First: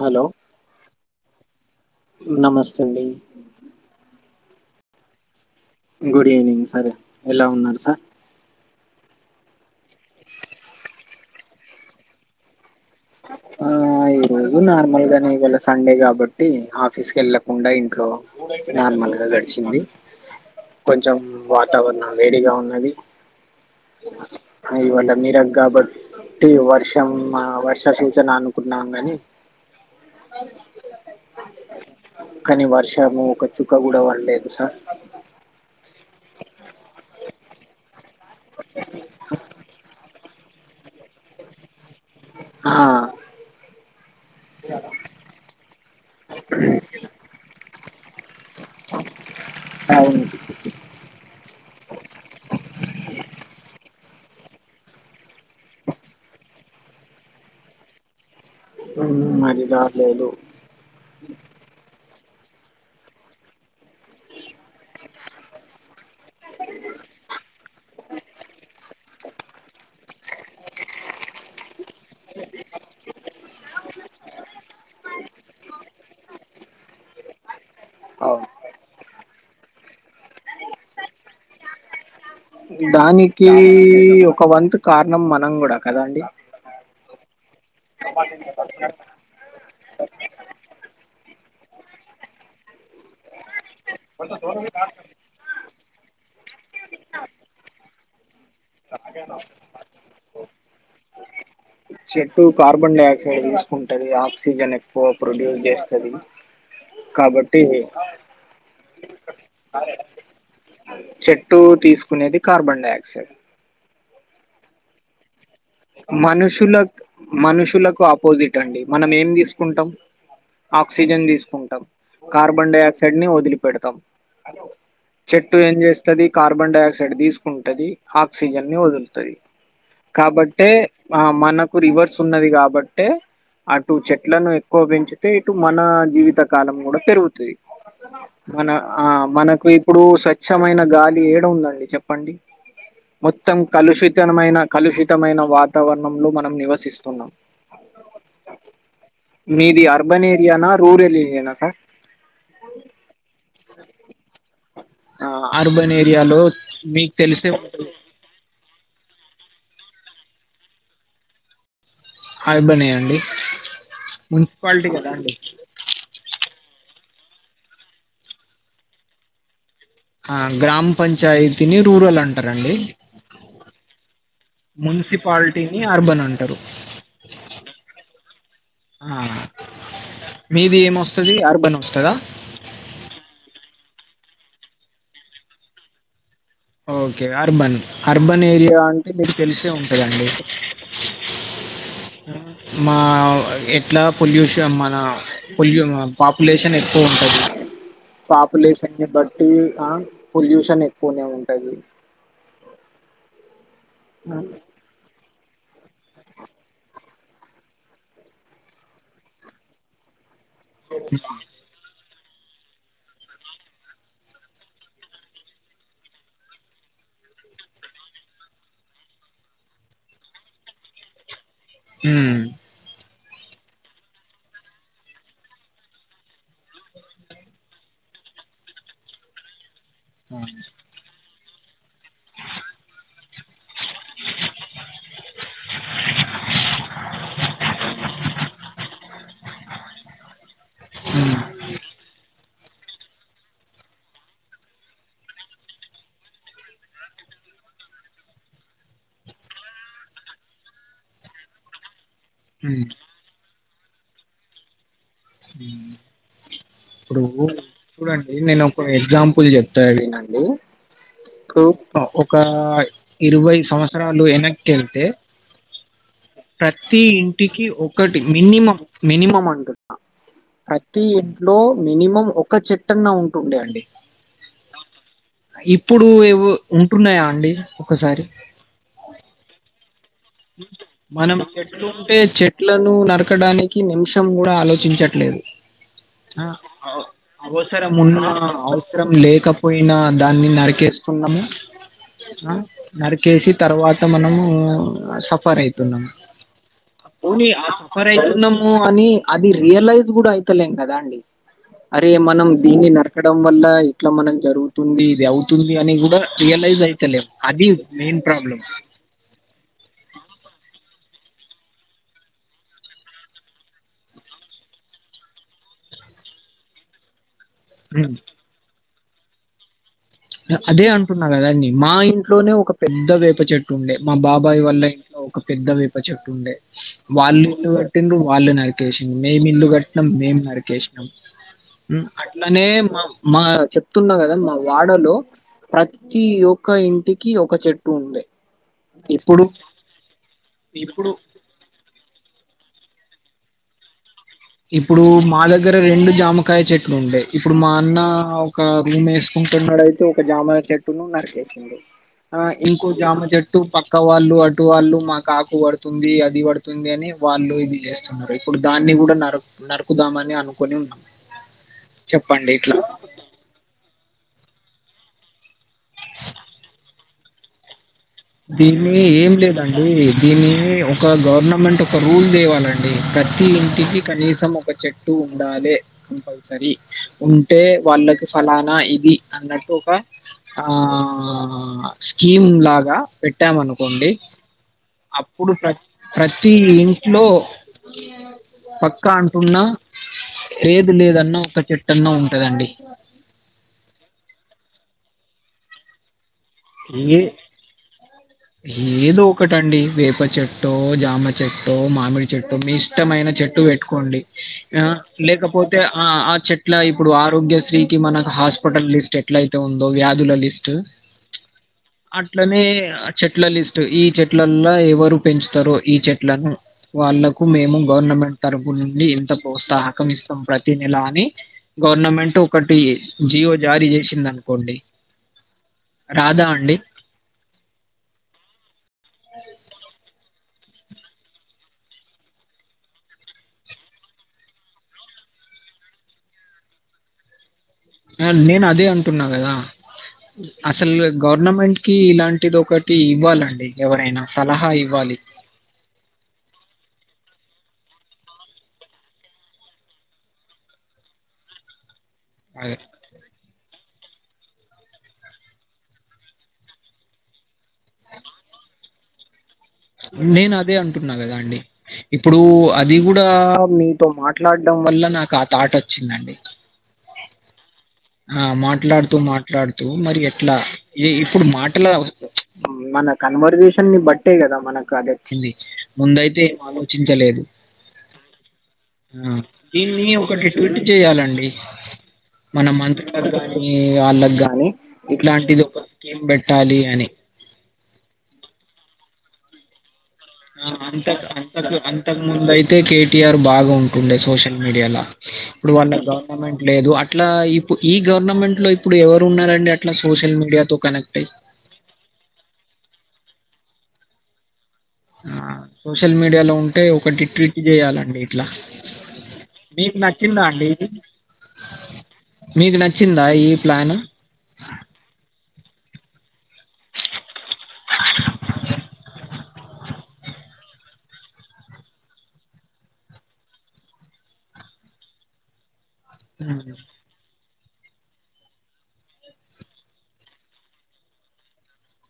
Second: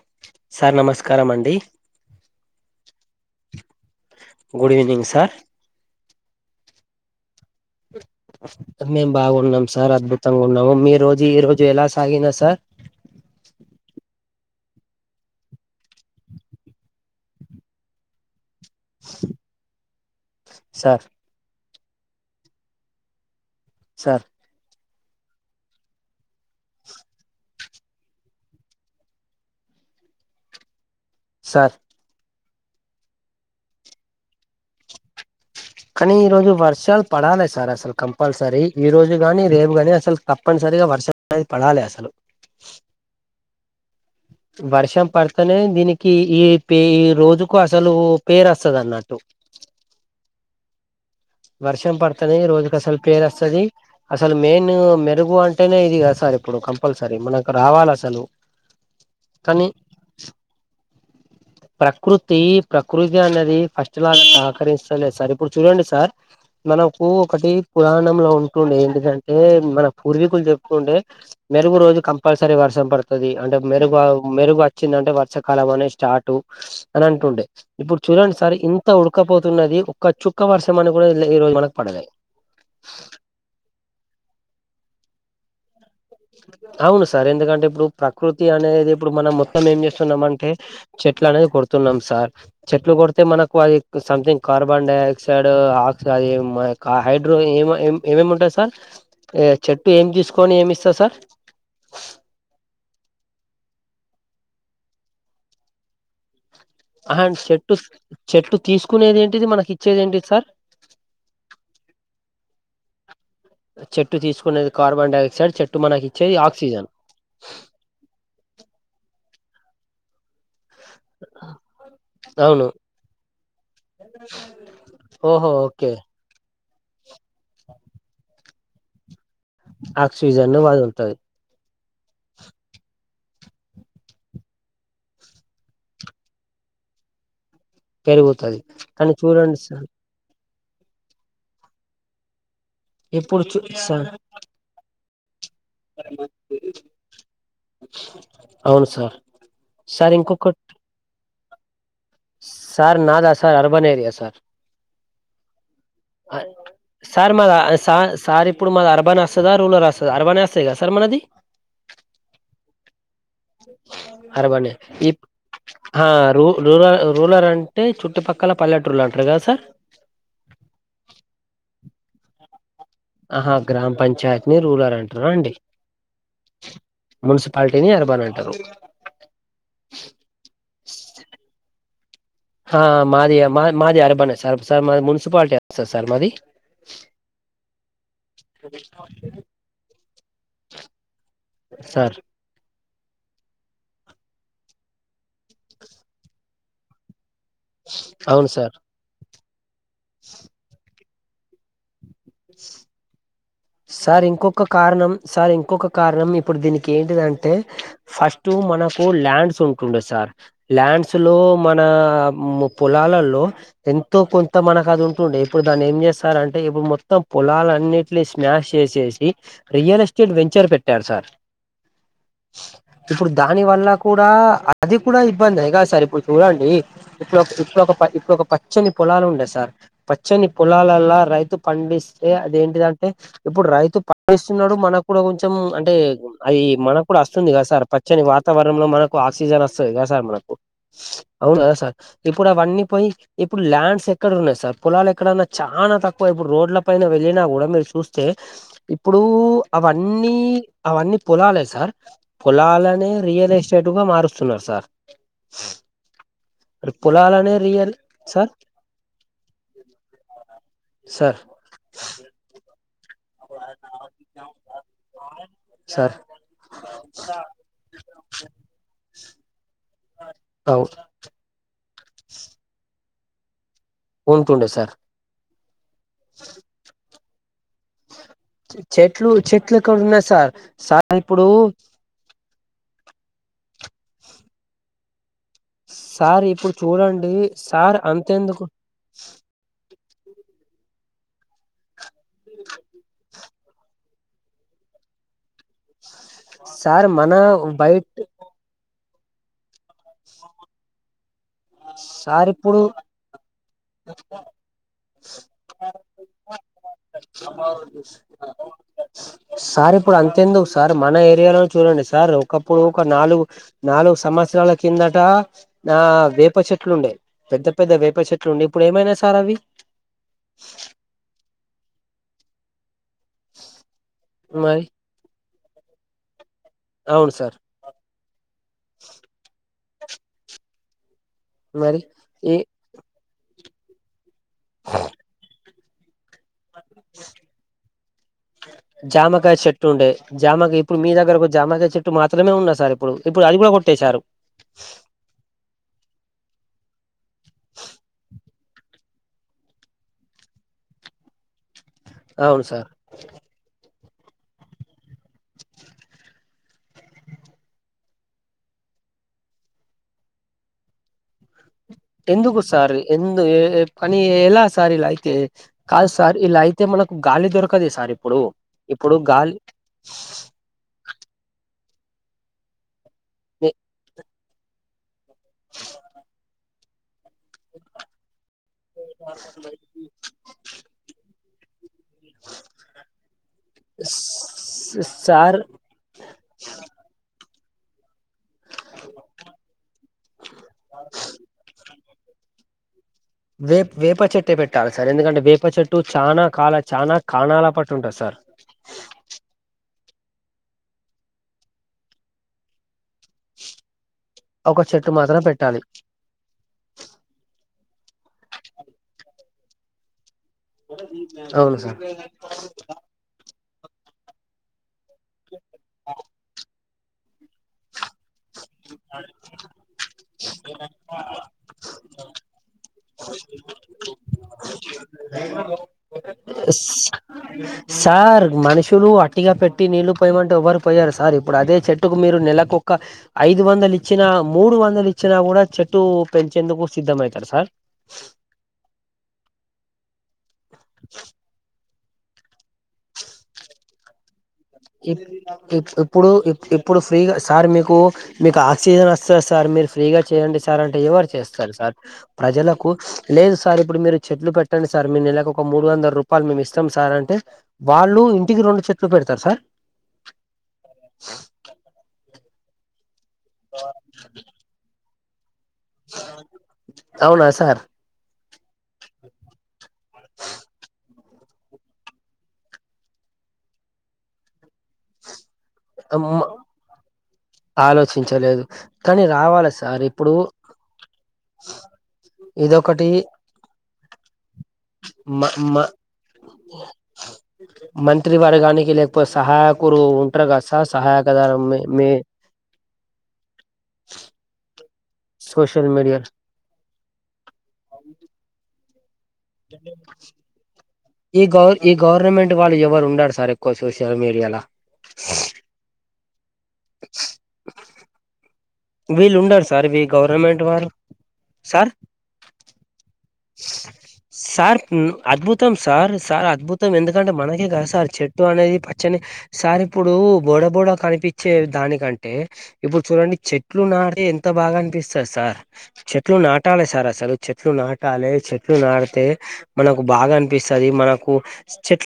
Hello sir నమస్కారం అండి నమస్తే అండి good evening sir good evening సరే ఎలా ఉన్నారు సార్ మేం బాగున్నాం సార్ అద్భుతంగున్నము మీ రోజు ఈ రోజు ఎలా సాగినా సార్ ఆ ఈ రోజు నార్మల్ గానే ఇయాళ సండే గాబట్టి ఆఫీస్ కెళ్ళకుండా ఇంట్లో నార్మల్ గా గడిచింది సార్ కొంచెం వాతావరణం వేడిగా ఉన్నది సార్ అ ఇవాళ మీరగ్గా బట్టి వర్షమ్ ఆ వర్ష్ తక్షించన అనుకున్నాం గనీ సార్ కానీ వర్షము ఒక చుక్క గూడా వడలేదు సార్ కానీ ఈ రోజు వర్షాల్ పడాలే సార్ అసలు కంపల్సరీ ఈ రోజు గాని రేపు గాని అసల్ తప్ తప్పనిసరిగా వర్షం నే పడాలె అసలు ఆ వర్షం పడితేనే దీనికి ఈ పే ఈ రోజుకు అసలు పేర్ అస్తదన్నట్టు అవును వర్షం పడుతనే ఈ రోజుకసల్ పేరస్తది అసలు మెయిన్ మెరుగు అన్ టేనే ఇది గా సార్ ఇప్పుడు కంపల్సరీ మనకు రావాలసలు ఉ అది దార్ లేదు ప్రకృతి ప్రకృతి అన్నది ఫస్ట్ లా సహకరిస్తలేద్ సార్ ఇప్పుడు చూడండి సార్ మనకు ఒకటి పురాణంలో ఉంటుండే ఎంటిదంటే మన పూర్వీకులు చెప్తుండే మెరుగు రోజు కంపల్సరీ వర్షం పడతది అంటే మెరుగు అ మెరుగు అచ్చిందంటే వర్షాకాలం అనే స్టార్టు అన్ అంటుండే ఇప్పుడు చూడండి అవును సార్ ఇంత ఉడకపోతున్నది ఒక్క చుక్క వర్షం అని కూడా లె ఈ రోజ్ మనక్ పడలె దానికి ఒక వంతు కారణం మనం గూడా అవును సార్ ఎందుకంటే ఇప్పుడు ప్రకృతి అనేది ఇప్పుడు మనం మనం ఏం చేస్తున్నామంటే చెట్లు అనేది కొడుతున్నాం సార్ చెట్లు కొడితే మనకు అది సంథింగ్ కార్బన్ డైఆక్సైడ్ ఆక్స హైడ్రో ఏమో ఏ ఏమేముంటాయి సార్ ఏ చెట్టు ఏమి తీసుకొని ఏమిస్ [inaudible] చెట్టు కార్బన్ డయాక్సైడ్ తీసుకుంటది ఆక్సిజన్ ఎక్కువ ప్రొడ్యూస్ చేస్తాది ఆ చెట్టు చెట్టు తీసుకునేదెంటిది మనకిచ్చేదెంటిది సార్ చెట్టు తీసుకునేది కార్బన్ డయాక్సైడ్ చెట్టు తీసుకునేది కార్బన్ డయాక్సైడ్ చెట్ మనుషులక్ మనుషులకు ఆపోజిట్ అండి మనమేం తీసుకుంటాం ఆక్సిజన్ తీసుకుంటాం అవును కార్బన్ డయాక్సైడ్ ని వదిలిపెడతాం ఓహో చెట్టు ఏం ఓకే చేస్తాది కార్బన్ డయాక్సైడ్ తీసుకుంటది ఆక్సిజన్ ని వదులుతది ఆక్సిజన్ ని కాబట్టే వదులుతాది మనకు రివర్స్ ఉన్నది కాబట్టే అటు చెట్లను ఎక్కువ పెంచితే ఇటు మన జీవిత కాలం కూడా పెరుగుతది పెరుగుతది మన ఆ కానీ చూడండి మనకు సార్ ఇప్పుడు స్వచ్ఛమైన గాలి ఏడ ఉందండి చెప్పండి ఇప్పుడు మొత్తం చూ సార్ కలుషితమైన కలుషితమైన వా వాతావరణంలో మనం నివసిస్తున్నాం అవును సార్ మీది సార్ అర్బన్ ఇంకొక ఏరియానా రూరల్ ఏరియానా సార్ సార్ నాదా సార్ అర్బన్ ఏరియా సార్ ఆ అర్బన్ అ ఏరియాలో మీకు సార్ మా తెలిసే ఉంటది సార్ సారి ఇప్పుడు మాదర్బన్ అస్తదా రూరల్ అస్తద అర్బనే అస్తది కద సార్ మనది అర్బనే అండి అర్బనే మున్సిపాలిటీ కదా ఈ అండి ఆ రు లుల రూలర్ అంటే చుట్టుపక్కల పల్లెటూల్లంటరు కదా సార్ ఆ గ్రామ పంచాయతిని రూరల్ అంటారండి ఆహా గ్రామ పంచాయతీని రూరల్ అంటరా అండి మున్సిపాలిటీని అర్బన్ అంటారు మున్సిపాలిటీని అర్బన్ అంటరు ఆ మీది ఏమొస్తది అర్బనొస్తదా హ మాది మా మాది అరబనే సార్ సార్ మాది మున్సిపాలిటీ వస్తది సార్ మాది ఓకే అర్బన్ అర్బన్ ఏరియా అంటే మీకు తెలిసే ఉంటదండి సార్ మా ఎట్లా పొల్యూష మన పొయ్యు పాపులే ఎక్కువ ఉంటది అవును సార్ పాపులేషన్ ని బట్టి ఆ పొల్యూషన్ ఎక్కువనే ఉం అయి స్ సార్ ఆ, ఇంకొక కారణం సార్ ఇంకొక కారణం ఇప్పుడు దీనికెంటిదంటే ఫస్ట్ మనకు ల్యాండ్స్ ఉంటుండే సార్ ల్యాండ్స్ లో మన పొలాలల్లో ఎంతో కొంత మనకు అది ఉంటుండే ఇప్పుడు దాన్నేం చేస్తారంటే ఇప్పుడు మొత్తం పొలాలన్నింటిసి స్నాష్ చేసేసి రియల్ ఎస్టేట్ వెంచర్ పెట్టారు సార్ హ్మ్మ్ ఇప్పుడు దాని వల్ల కూడా అది కూడా ఇబ్బందేగా సార్ ఇప్పుడు చూడండి ఇప్పుడొక్ ఇప్పుడొక ప ఇప్పుడొక పచ్చని పొలాలు ఉండే సార్ పచ్చని ఉమ్ పొలాలల్లా రైతు పండిస్తే అదేంటిదంటే ఇప్పుడు రైతు ప వస్తున్నాడు మనకు కూడా కొంచెం అంటే అది మనకు కూడా వస్తుంది కదా సార్ పచ్చని వాతావరణంలో మనకు ఆక్సిజన్ వస్తది కదా సార్ మనకు ఉమ్ అవునా సార్ ఇప్పుడు ఆవన్నీ పోయి ఇప్పుడు ల్యాండ్స్ ఎక్కడున్నాయి సార్ పొలాలు ఎక్కడన్నా చాన తక్కువ ఇప్పుడు రోడ్ల పైన వెళ్ళిన కూడా మీరు చూస్తే ఇప్పుడూ అవన్నీ అవన్ని పొలాలే సార్ పొలాలనే రియల్ ఏస్టేటు గా మారుస్తున్నారు సార్ ఆమ్ ఇప్పుడు పొలాలనే రియల్ చూడండి సార్ నేను కొన్ని ఎగ్జాంపుల్ చెప్తాడు వినండి సార్ కు ఒక ఇరవై సంవత్సరాలు ఎన్నకి వెళ్తే సార్ ప్రతి ఇంటికి ఒకటి మినిమం మినిమం ఉంటది అవు ప్రతి ఇంట్లో మినిమం ఒక చెట్టన్నా ఉంటుండె అండి ఉంటుండె సార్ ఇప్పుడు ఏవో ఉంటున్నాయా అండి ఒకసారి చెట్లు చెట్లక్కడున్నై సార్ సార్ మనం ఇప్పుడు చెట్లు ఉంటే చెట్లను నరకడానికి నిమిషం కూడా ఆలోచించట్లేదు అ సార్ ఇప్పుడు అ చూడండి అవసర సార్ మున్న ఔ అంతెందుకు అవసరం లేకపోయినా దాన్ని నరికేస్తున్నము అ నరికేసి తర్వాత మనము సఫర్ అయితున్నాం సార్ మన పోని సఫర్ బయట్ అయితున్నాము అని అది రియలైజ్ కూడా అయితలేం కదా అండి అయ్యో [unintelligible] అరే మనం సార్ ఇప్పుడు దీన్ని నరకడం వల్ల ఇట్ల మనం జరుగుతుంది ఇది అవుతుంది అని కూడా రియలైజ్ అయితలేము [unintelligible] సార్ ఇప్పుడు అంతెందుకు సార్ మన ఏరియాలో చూడండి సార్ ఒకప్పుడు ఒక నాలుగు నాలుగు సంవత్సరాల కిందట నా వే వేప చెట్లు ఉండేయి పెద్ద పెద్ద వేప చెట్లు ఉండేయి ఇప్పుడు ఏమైనాయి సార్ అవి అదే అంటున్నా కదా అండి మా ఇంట్లోనే ఒక పెద్ద వేప చెట్టు ఉండే మా బాబాయ్ వాళ్ళ మరి ఇంట్లో ఒక పెద్ద వేప చెట్టు ఉండే అవును వాళ్ళు సార్ ఇల్లు కట్టిండు వాళ్ళు నరికేసిండు మేము ఇల్లు కట్టినాం మేము నరికేసినాం మరి ఉమ్ ఈ అట్లానే మా మా చెప్తున్నా కదా మా వాడలో ప్రతి ఒక్క ఇంటికి ఒక చెట్టు ఉండే ఇప్పుడు జామకాయ చెట్టు ఉండే జామకు ఇప్పుడు మీ దగ్గరకు ఒక జామకాయ చెట్టు మాత్రమే ఉన్నాయి సార్ ఇప్పుడు ఇప్పుడు అది కూడా కొట్టెసారు ఇప్పుడు మా దగ్గర దగ్గర రెండు జామకాయ చెట్లు ఉండాయి ఇప్పుడు మా అన్న ఒక రూమ్ వేసుకుంటున్నాడయితే ఒక జామ చెట్టు చెట్టును నరకేసిండు ఆ అవును ఇంకో సార్ జామ చేట్టు అటు పక్క వాళ్ళు అటు వాళ్ళు మాకు ఆకు పడుతుంది అది పడుతుంది అని వాళ్ళు ఇది చేస్తున్నారు మరి ఇప్పుడు దాన్ని కూడా నరు నరుకుదామని అనుకుని ఉన్నాం చెప్పండి ఎందుకు ఇట్లా సార్ ఎందు ఏ పని ఎలా సార్ ఇలా అయితే కాదు సార్ ఇలా అయితే మనకు గాలి దొరకదు ఇగ సార్ ఇప్పుడు దీన్ని ఇప్పుడు ఏం గాలి లేదండి దీన్ని ఒక గవర్నమెంట్ ఒక రూల్ తేవాలండి అ ప్రతి ఇంటికి కనీసం ఒక చెట్టు ఉండాలె కంపల్సరీ ఉ అంటే వాళ్ళకి ఫలానా ఇది అన్నట్టు ఒక ఆ ఆ స్కీమ్ లాగా పెట్టాం అనుకోండి అప్పుడు సార్ ప్ర ప్రతి ఇంట్లో పక్కా అంటున్నా ఏది లేదన్న ఒక చెట్టన్న ఉంటదండి. వే వేప చెట్టే పెట్టాలి సార్ ఎందుకంటే వేప చెట్టు చానా కాలా చానా ఏ కణాల పటు ఉంటది సార్. ఏదో ఒకటండి వేప చెట్టు, జామ చెట్టు మామిడి చెట్టు మీ ఇష్టమైన చెట్టు పెట్టుకోండి ఒక ఆ చెట్టు మాత్రం లేకపోతే పెట్టాలి ఆ ఆ చెట్టు ఇట్లా ఇప్పుడు ఆరోగ్యశ్రీకి మనకు హాస్పిటల్ లిస్ట్ ఎట్ల అయితే ఉందో వ్యాధుల లిస్ట్ అవును సార్ అట్లనే ఆచెట్ల లిస్ట్ ఈ చెట్లల్లో ఎవరు పెంచుతారు ఈ చెట్లను వాళ్ళకు మేము గవర్నమెంట్ తరపు నుండి ఇంత ప్రోత్సాహకం ఇస్తాం ప్రతి నెల అని గవర్నమెంట్ ఒకటి జిఓ జారీ చేసింది అనుకోండి. హలో ష్ సార్ మనుషులు అట్టిగా పెట్టి నీళ్ళు పోయమంటే ఎవ్వరు పోయరు సార్ ఇప్పుడు అదే చెట్టుకు మీరు నెలకొక్క ఐదు వందలు ఇచ్చిన, మూడు వందలు ఇచ్చినా కూడా చెట్టు పెంచేందుకు సిద్ధమైతారు సార్. నేన్ నేను అదే అంటున్నా కదా అసలు గవర్నమెంట్ కి ఇలాంటిది ఒకటి ఇవ్వాలండి ఎవరైనా సలహా ఇవ్వాలి. ఇప్ ఇప్పుడు ఇప్పుడు ఫ్రీగా సార్ మీకు మీకు ఆక్సిజన్ వస్తది సార్, మీరు ఫ్రీగా చేయండి సార్ అంటే ఎవరు చేస్తారు సార్ అదే. ప్రజలకు లేదు సార్ ఇప్పుడు మీరు చెట్లు పెట్టండి సార్ మీ నెలకు ఒక మూడు వందల రూపాయలు మేము ఇస్తాం సార్ అంటే? వాళ్ళు ఇంటికి రెండు చెట్లు పెడతారు సార్ నేను అదే అంటున్నా కదా అండి ఇప్పుడు అది కూడా మీతో మాట్లాడ్డం వల్ల నాకు ఆ థాట్ వచ్చిందండి. అవునా సార్ అ మాట్లాడుతూ మాట్లాడుతూ మరి ఎట్లా ఈ ఇప్పుడు మాటలు వ మన కన్వర్జేషన్ ని బట్టే కదా మనకు అదే చింది అమ్మ ముందైతే ఆలోచించలేదు. ఆలోచించలేదు కానీ ఆ! రావాలి సార్ దీన్ని ఇప్పుడు ఒకటి ట్వీట్ చేయాలండి మన మంత్రి ఇదొకటి వర్గానికి, వాళ్ళకి గాని మ ఇట్లాంటిది మ ఒక స్కీమ్ పెట్టాలి అని మంత్రి వర్గానికి లేకపోతే సహాయకులు ఉంటారు కదా ఆ, సార్ సహాయకదారు మి మీ అయితే కేటీఆర్ బాగా ఉంటుండే సోషల్ మీడియాలో ఇప్పుడు సోషల్ వాళ్ళ మీడియా గవర్నమెంట్ లేదు అట్లా ఇ ఇప్పు ఈ గవర్నమెంట్ లో ఇప్పుడు ఎవరు ఉన్నారండి అట్లా సోషల్ మీడియాతో కనెక్ట్ అయ్యి ఈ గౌ ఈ గవర్నమెంట్ వాళ్ళు ఎవరు ఉండడు సార్ ఎక్కువ సోషల్ మీడియాల ఆ సోషల్ మీడియాలో ఉంటే ఒకటి ట్వీట్ చేయాలండి ఇట్లా వీళ్ళు ఉండరు సార్ మీకు వి నచ్చిందా గవర్నమెంట్ అండి ఇది? వారు సార్ మీకు నచ్చిందా ఈ ప్లాన్? సార్ మ్ అద్భుతం సార్ సార్ అద్భుతం ఎందుకంటే మనకే కదా సార్ చెట్టు అనేది పచ్చని సార్ ఇప్పుడు బోడబోడ కనిపించే దానికంటే ఇప్పుడు చూడండి చెట్లు నాటితే ఎంత బాగా అనిపిస్తాది సార్ చెట్లు హ్మ్. నాటాలె సార్ అసలు చెట్లు నా టాలె చెట్లు నాడితే మనకు బాగా అనిపిస్తాది మనకు చెట్ల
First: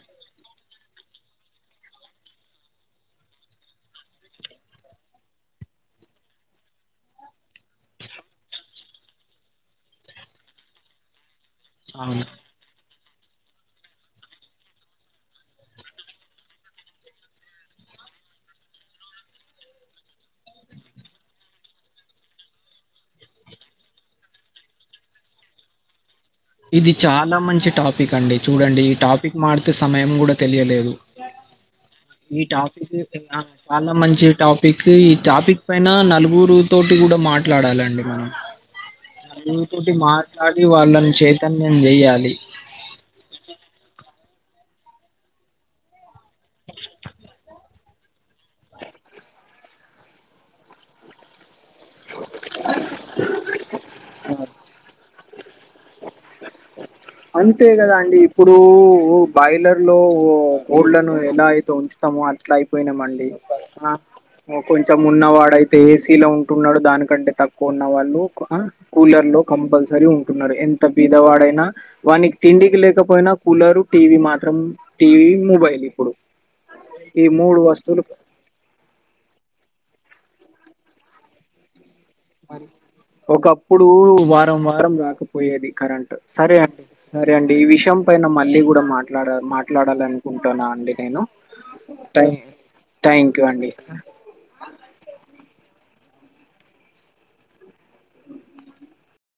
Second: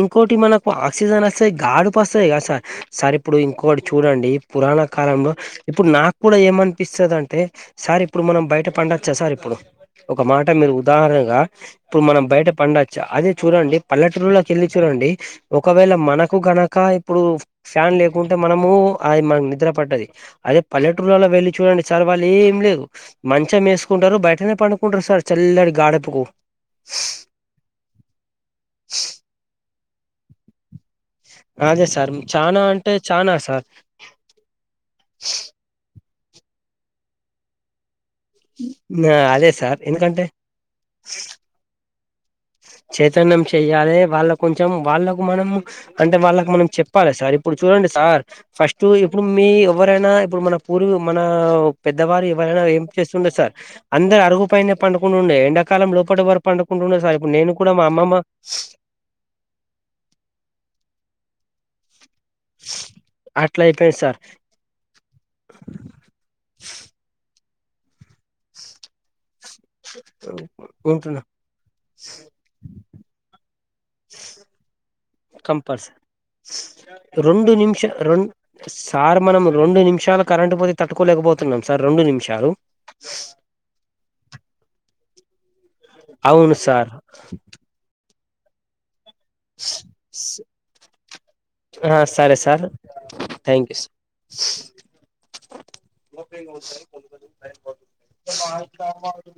ఇంకోటి మనకు ఆక్సిజన్ వస్తాయి, గాడుపుస్తాయి కద సార్ సార్ ఇప్పుడు ఇంకోటి చూడండి పురాణ కాలంలో ఇప్పుడు నాకు కూడా ఏమనిపిస్తది అంటే? సార్ ఇప్పుడు మనం బయట పండచ్చా సార్ ఇప్పుడు ఒక మాట మీరు ఉదాహరణగా ఇప్పుడు మనం అవును. బయట పండ అదే చూడండి పల్లెటూరులోకి వెళ్ళి చూడండి ఒకవేళ మనకు గనక ఇప్పుడు ఫ్యాన్ లేకుంటే మనము అది మనకు నిద్ర పట్టది అదే పల్లెటూరులలో వెళ్లి చూడండి సార్ వాళ్ళు ఏం లేదు మంచం వేసుకుంటారు బయటనే పడు కుంటరు సార్ చల్లాడి గాడపుకు ఇది చాలా మంచి టాపిక్ అండి చూడండి. ఈ టాపిక్ మాడితే సమయం కూడా తెలియలేదు. అదే సార్ ఈ చానా టాపిక్ అంటే చానా సార్ చాలా మంచి టాపిక్ ఈ టాపిక్ పైన నలుగురు తోటి కూడా మాట మాట్లాడాలండి మనం అదే సార్ [unintelligible] ఎందుకంటే మాట్లాడి వాళ్ళని చే చైతన్యం చెయ్యాలి చైతన్యం చెయ్యాలి వాళ్ళ కొంచెం వాళ్ళకు మనం అంటే వాళ్ళకి మనం చెప్పాల సార్ ఇప్పుడు చూడండి సార్ ఫస్ట్ ఇప్పుడు మీ ఎవరైనా ఇప్పుడు మన పూర్వ మన పెద్దవారు ఎవరైనా ఏం చేస్తుండే సార్ అందరు అరుగుపైనే పండుకుంటు ఉండే ఎండాకాలం లోపటేవరూ పడుకుంటుండే సార్ ఇప్పుడు నేను అంతే కూడా మా కదా అండి అమ్మమ్మ ఇప్పుడు బాయిలర్ లో ఓ కోళ్ళను ఎలా అయితే ఉంచుతామో అ అట్లా అయిపోయినామండి అట్లా అయిపోయింది సార్ కొంచెం ఉన్నవాడయితే ఏసీలో ఉంటున్నాడు. దానికంటే తక్కువ ఉన్న వాళ్ళు ఆ కూలర్ లో కంపల్సరీ ఉంటున్నారు. ఎంత ఉంటున్నా బీదవాడైనా వానికు తిండికి లేకపోయినా కూలరు టీవీ మాత్రం టీవీ మొబైల్ కంపల్సరీ ఇప్పుడు ఈ రెండు మూడు నిమిష వస్తువులు రెం సార్ మనం రెండు నిమిషాలు కరెంట్ పోతే తట్టుకోలేకపోతున్నాం సార్ రెండు నిమిషాలు ఇప్పుడు వారం వారం రాకపోయేది కరెంట్ సరే అవును అండి సార్ సరే అండి ఈ విషయం పైన మళ్ళీ కూడా మాట్లాడ మాట్లాడాల అనుకుంటున్నా అండి నేను ఆ సరే సార్ థ్యాంక్ యూ అండి [unintelligible] [unintelligible]